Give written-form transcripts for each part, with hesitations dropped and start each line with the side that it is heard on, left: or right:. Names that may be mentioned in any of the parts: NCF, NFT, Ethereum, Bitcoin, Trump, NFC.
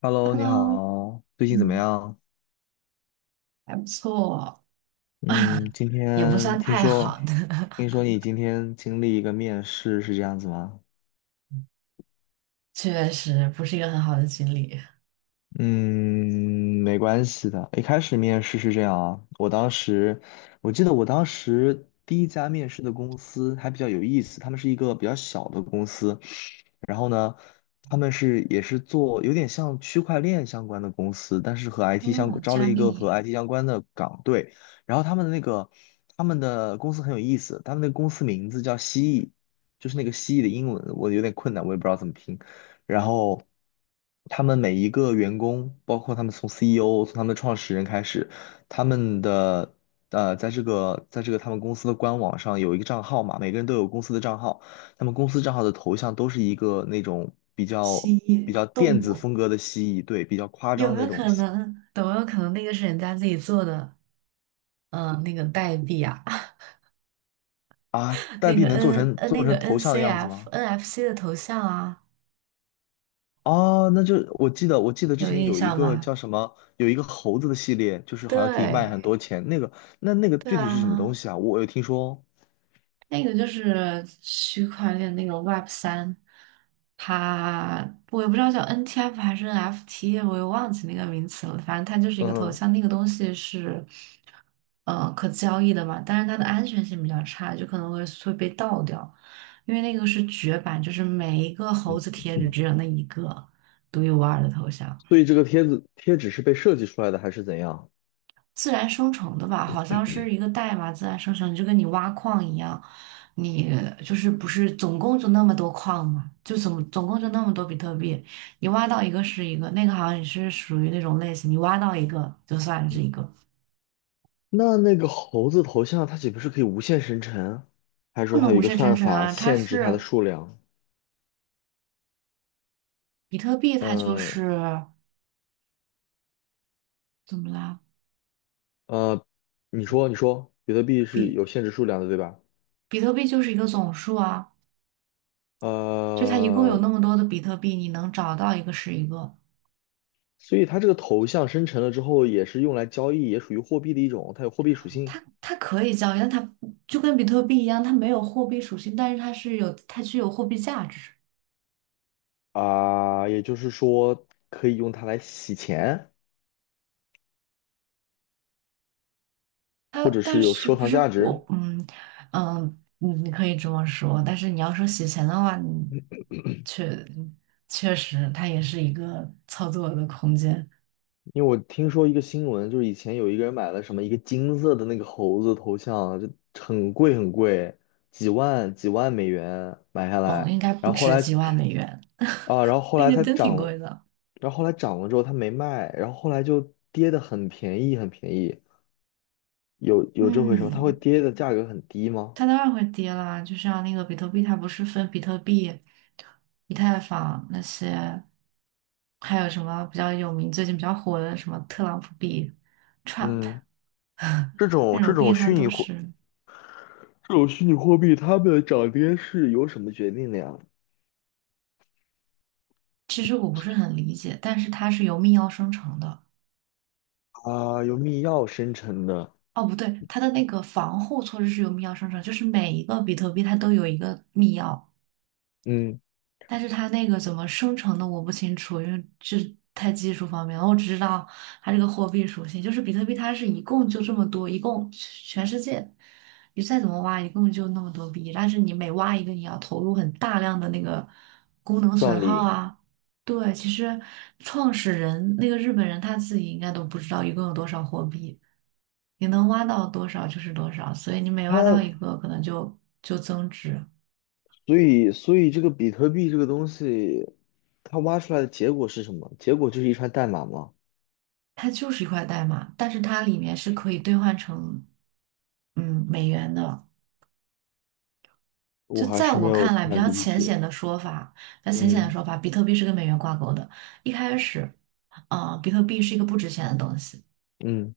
left: Hello，你
right: Hello，
left: 好，最近怎么
right: 嗯，
left: 样？
right: 还不错，
left: 嗯，今
right: 也不
left: 天
right: 算
left: 听
right: 太
left: 说，
right: 好的，
left: 听说你今天经历一个面试，是这样子吗？
right: 确实不是一个很好的经历。
left: 嗯，没关系的。一开始面试是这样啊，我记得我当时第一家面试的公司还比较有意思，他们是一个比较小的公司，然后呢，他们也是做有点像区块链相关的公司，但是和 IT 相
right: 哦，
left: 招了
right: 加
left: 一个和
right: 密、
left: IT 相关的岗队。然后他们的公司很有意思，他们的公司名字叫蜥蜴，就是那个蜥蜴的英文我有点困难，我也不知道怎么拼。然后他们每一个员工，包括他们从 CEO、 从他们的创始人开始，他们的呃在这个在这个他们公司的官网上有一个账号嘛，每个人都有公司的账号。他们公司账号的头像都是一个那种比较
right: 蜥
left: 比
right: 蜴、
left: 较电
right: 动
left: 子
right: 物，
left: 风格的蜥蜴，对，比较夸
right: 有
left: 张
right: 没
left: 的那
right: 有
left: 种
right: 可
left: 蜥蜴
right: 能？有没有可能那个是人家自己做的？嗯，那个代币啊，
left: 啊。代
right: 那
left: 币
right: 个
left: 能做
right: N
left: 成
right: 呃那
left: 做
right: 个
left: 成头像的样子
right: NCF、
left: 吗？
right: NFC 的头像啊，
left: 哦，那就我记得之
right: 有
left: 前
right: 印
left: 有一
right: 象
left: 个
right: 吗？
left: 叫什么，有一个猴子的系列，就是好像可以卖很多
right: 对，
left: 钱。那个
right: 对
left: 具体是什么东
right: 啊，
left: 西啊？我有听说
right: 那个就是区块链那个 Web 三，它我也不知道叫 NTF 还是 NFT，我也忘记那个名词了。反正它就是一个头
left: 哦，
right: 像，那个东西是可交易的嘛，但是它的安全性比较差，就可能会被盗掉，因为那个是绝版，就是每一个猴子贴纸
left: 嗯。
right: 只有那一个独一无二的头像。
left: 所以这个贴纸是被设计出来的还是怎样？
right: 自然生成的吧，好像是一个代码自然生成，就跟你挖矿一样，你就是不是总共就那么多矿嘛，就总共就那么多比特币，你挖到一个是一个，那个好像也是属于那种类型，你挖到一个就算是一个，
left: 那个猴子头像它岂不是可以无限生成？还是
right: 不
left: 说它
right: 能
left: 有一
right: 无
left: 个
right: 限生
left: 算
right: 成
left: 法
right: 啊，它
left: 限制它的
right: 是
left: 数量？
right: 比特币，它就
left: 嗯。
right: 是怎么啦？
left: 呃，你说，比特币是
right: 比
left: 有限制数量的，对吧？
right: 比特币就是一个总数啊，就它一共有
left: 呃，
right: 那么多的比特币，你能找到一个是一个。
left: 所以它这个头像生成了之后，也是用来交易，也属于货币的一种，它有货币属性
right: 它可以交易，但它就跟比特币一样，它没有货币属性，但是它具有货币价值。
left: 啊，也就是说可以用它来洗钱，
right: 它
left: 或者是
right: 但
left: 有
right: 是
left: 收
right: 不
left: 藏
right: 是
left: 价值。
right: 我。嗯你可以这么说，但是你要说洗钱的话，你确确实它也是一个操作的空间。
left: 因为我听说一个新闻，就是以前有一个人买了什么一个金色的那个猴子头像，就很贵很贵，几万几万美元买下
right: 哦，
left: 来，
right: 应该不
left: 然后后
right: 值
left: 来
right: 几万美元，
left: 啊，然后后
right: 那
left: 来
right: 个
left: 它
right: 真挺
left: 涨了，
right: 贵的。
left: 然后后来涨了之后它没卖，然后后来就跌得很便宜很便宜，有这回事吗？它会
right: 嗯。
left: 跌的价格很低吗？
right: 它当然会跌啦，就像那个比特币，它不是分比特币、以太坊那些，还有什么比较有名、最近比较火的什么特朗普币、Trump
left: 嗯，这
right: 那
left: 种这
right: 种币，
left: 种
right: 它
left: 虚拟
right: 都
left: 货
right: 是。
left: 这种虚拟货币，它们的涨跌是由什么决定的呀？
right: 其实我不是很理解，但是它是由密钥生成的。
left: 啊，由密钥生成的，
right: 哦，不对，它的那个防护措施是由密钥生成，就是每一个比特币它都有一个密钥。
left: 嗯，
right: 但是它那个怎么生成的我不清楚，因为这太技术方面了。我只知道它这个货币属性，就是比特币，它是一共就这么多，一共全世界你再怎么挖，一共就那么多币。但是你每挖一个，你要投入很大量的那个功能损
left: 算
right: 耗
left: 力。
right: 啊。对，其实创始人那个日本人他自己应该都不知道一共有多少货币，你能挖到多少就是多少，所以你每挖到
left: 它
right: 一个，可能就增值。
left: 所以所以这个比特币这个东西，它挖出来的结果是什么？结果就是一串代码吗？
right: 它就是一块代码，但是它里面是可以兑换成美元的。就
left: 我还
right: 在
left: 是没
right: 我
left: 有
right: 看来，比
left: 太
right: 较
left: 理
right: 浅
left: 解。
right: 显的说法，比较浅显的
left: 嗯
right: 说法，比特币是跟美元挂钩的。一开始，比特币是一个不值钱的东西。
left: 嗯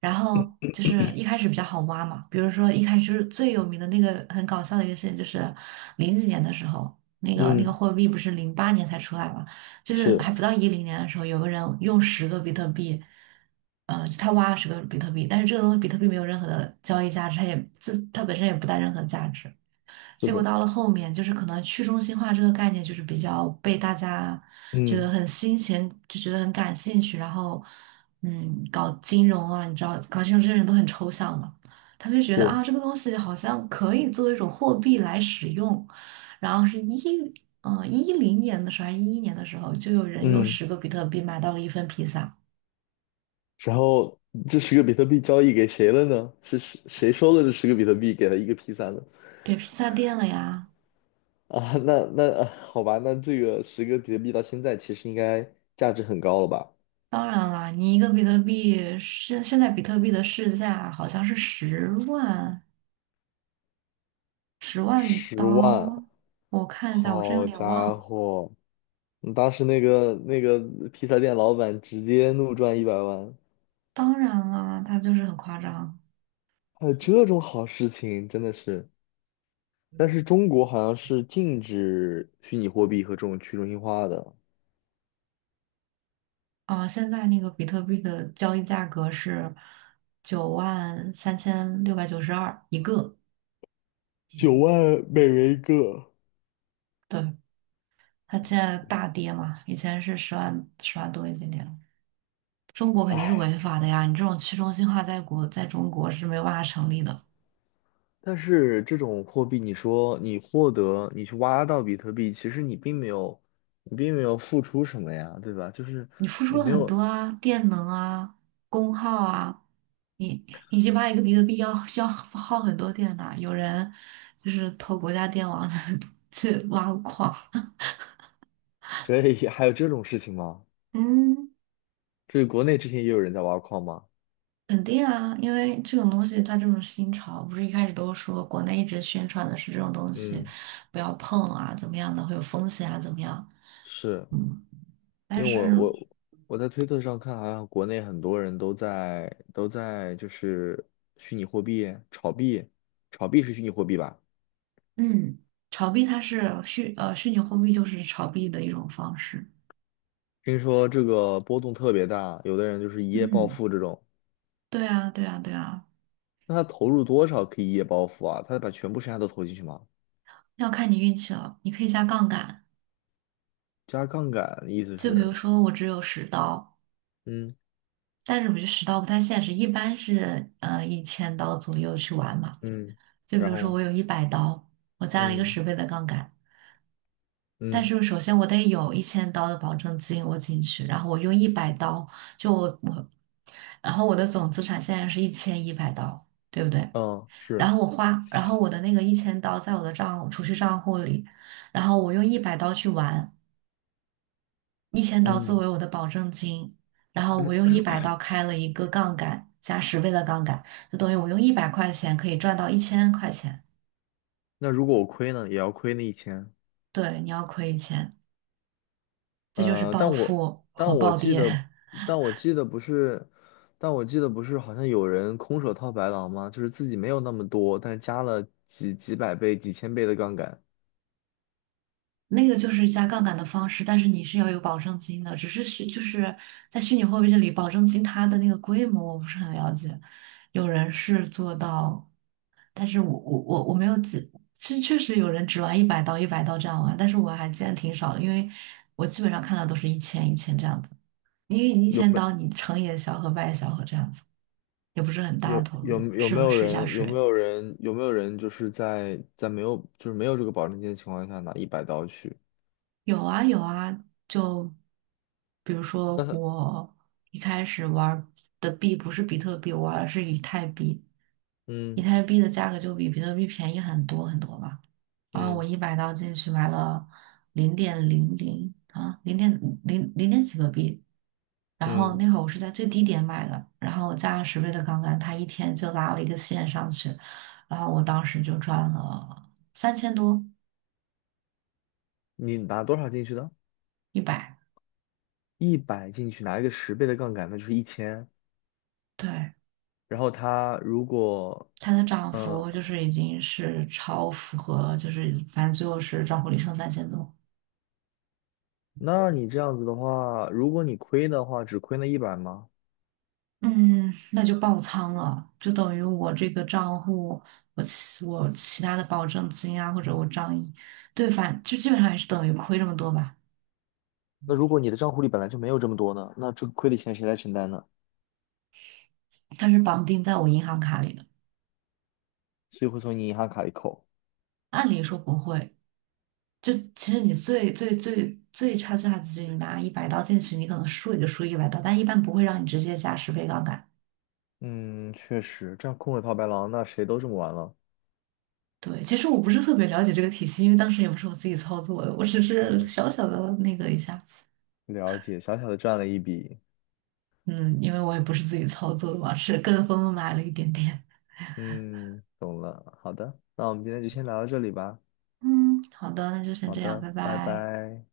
right: 然后就是一开始比较好挖嘛，比如说一开始就是最有名的那个很搞笑的一个事情，就是零几年的时候，那个
left: 嗯，
right: 货币不是08年才出来嘛，就是
left: 是
right: 还不到一零年的时候，有个人用十个比特币，他挖了十个比特币，但是这个东西比特币没有任何的交易价值，它也自它本身也不带任何价值。
left: 是
right: 结果
left: 的，
right: 到了后面，就是可能去中心化这个概念就是比较被大家觉得
left: 嗯，
right: 很新鲜，就觉得很感兴趣。然后，嗯，搞金融啊，你知道，搞金融这些人都很抽象嘛，他们就觉得啊，
left: 是，
right: 这个东西好像可以作为一种货币来使用。然后是一，嗯，一零年的时候还是11年的时候，就有人用
left: 嗯，嗯，
right: 十个比特币买到了一份披萨，
left: 然后这十个比特币交易给谁了呢？是谁收了这十个比特币给了一个 P 三的？
right: 给披萨店了呀。
left: 啊，那那啊好吧，那这个十个比特币到现在其实应该价值很高了吧？
right: 当然啦，你一个比特币现在比特币的市价好像是十万
left: 10万。
right: 刀，我看一下，我真有
left: 好
right: 点忘
left: 家
right: 了。
left: 伙，你当时那个披萨店老板直接怒赚100万，
right: 当然啦，它就是很夸张
left: 还有这种好事情，真的是。但是中国好像是禁止虚拟货币和这种去中心化的，
right: 啊！现在那个比特币的交易价格是93,692一个，
left: 9万美元一个。
right: 对，它现在大跌嘛，以前是十万多一点点。中国肯定是
left: 唉，
right: 违法的呀，你这种去中心化在中国是没有办法成立的。
left: 但是这种货币，你说你获得，你去挖到比特币，其实你并没有付出什么呀，对吧？就是
right: 你付出
left: 你
right: 了
left: 没
right: 很多
left: 有，
right: 啊，电能啊，功耗啊，你你去挖一个比特币要需 要耗很多电的，有人就是偷国家电网 去挖矿，
left: 这也还有这种事情吗？
right: 嗯，
left: 这国内之前也有人在挖矿吗？
right: 肯定啊，因为这种东西它这种新潮，不是一开始都说国内一直宣传的是这种东西
left: 嗯。
right: 不要碰啊，怎么样的会有风险啊，怎么样，
left: 是
right: 嗯，但
left: 因为
right: 是
left: 我在推特上看，好像国内很多人都在就是虚拟货币炒币，炒币是虚拟货币吧？
right: 嗯，炒币它是虚拟货币就是炒币的一种方式，
left: 听说这个波动特别大，有的人就是一夜暴
right: 嗯，
left: 富这种。
right: 对啊，对啊，对啊。
left: 那他投入多少可以一夜暴富啊？他把全部身家都投进去吗？
right: 要看你运气了，你可以加杠杆。
left: 加杠杆意思
right: 就比
left: 是，
right: 如说，我只有十刀，
left: 嗯
right: 但是我觉得十刀不太现实，一般是一千刀左右去玩嘛。
left: 嗯，
right: 就比
left: 然
right: 如说，
left: 后
right: 我有一百刀，我加了一个
left: 嗯
right: 十倍的杠杆，但
left: 嗯
right: 是首先我得有一千刀的保证金我进去，然后我用一百刀，就我我，然后我的总资产现在是1100刀，对不对？
left: 嗯，
right: 然
left: 是，
right: 后我花，然后我的那个一千刀在我的储蓄账户里，然后我用一百刀去玩。一千刀作
left: 嗯。
right: 为我的保证金，然后我用一 百刀开了一个杠杆，加十倍的杠杆，就等于我用100块钱可以赚到1000块钱。
left: 那如果我亏呢，也要亏那一千。
right: 对，你要亏一千，这就是
left: 呃，
right: 暴
left: 但我
right: 富和
left: 但我
right: 暴
left: 记
right: 跌。
left: 得，但我记得不是，但我记得不是，好像有人空手套白狼吗？就是自己没有那么多，但是加了几百倍、几千倍的杠杆，
right: 那个就是加杠杆的方式，但是你是要有保证金的，只是就是在虚拟货币这里，保证金它的那个规模我不是很了解，有人是做到，但是我没有记，确实有人只玩一百刀一百刀这样玩，但是我还见得挺少的，因为我基本上看到都是一千一千这样子，因为你一
left: 有
right: 千
left: 没
right: 刀你成也小和败也小和这样子，也不是很大的
left: 有
right: 投
left: 有
right: 入，
left: 有没有
right: 试一下
left: 人有没
right: 水。
left: 有人有没有人就是在没有这个保证金的情况下拿100刀去？
right: 有啊有啊，就比如说
left: 但是
right: 我一开始玩儿的币不是比特币，我玩的是以太币，以
left: 嗯
right: 太币的价格就比比特币便宜很多很多吧。然后我
left: 嗯
right: 一百刀进去买了零点零零点几个币，然后
left: 嗯，
right: 那会儿我是在最低点买的，然后我加了十倍的杠杆，它一天就拉了一个线上去，然后我当时就赚了三千多
left: 你拿多少进去的？
right: 一百，
left: 一百进去拿一个10倍的杠杆，那就是一千。
right: 对。
left: 然后他如果
right: 它的涨
left: 呃
right: 幅就是已经是超符合了，就是反正最后是账户里剩三千多，
left: 那你这样子的话，如果你亏的话，只亏那一百吗？
right: 嗯，那就爆仓了，就等于我这个账户，我其他的保证金啊，或者我账一对，反就基本上也是等于亏这么多吧。
left: 那如果你的账户里本来就没有这么多呢，那这个亏的钱谁来承担呢？
right: 它是绑定在我银行卡里的，
left: 所以会从你银行卡里扣。
right: 按理说不会。就其实你最差，只是你拿一百刀进去，你可能输也就输一百刀，但一般不会让你直接加十倍杠杆。
left: 嗯，确实，这样空手套白狼，那谁都这么玩了。
right: 对，其实我不是特别了解这个体系，因为当时也不是我自己操作的，我只是
left: 哦，
right: 小小的那个一下，
left: 了解，小小的赚了一笔。
right: 嗯，因为我也不是自己操作的嘛，是跟风买了一点点。
left: 嗯，懂了。好的，那我们今天就先聊到这里吧。
right: 嗯，好的，那就先
left: 好
right: 这样，
left: 的，
right: 拜
left: 拜
right: 拜。
left: 拜。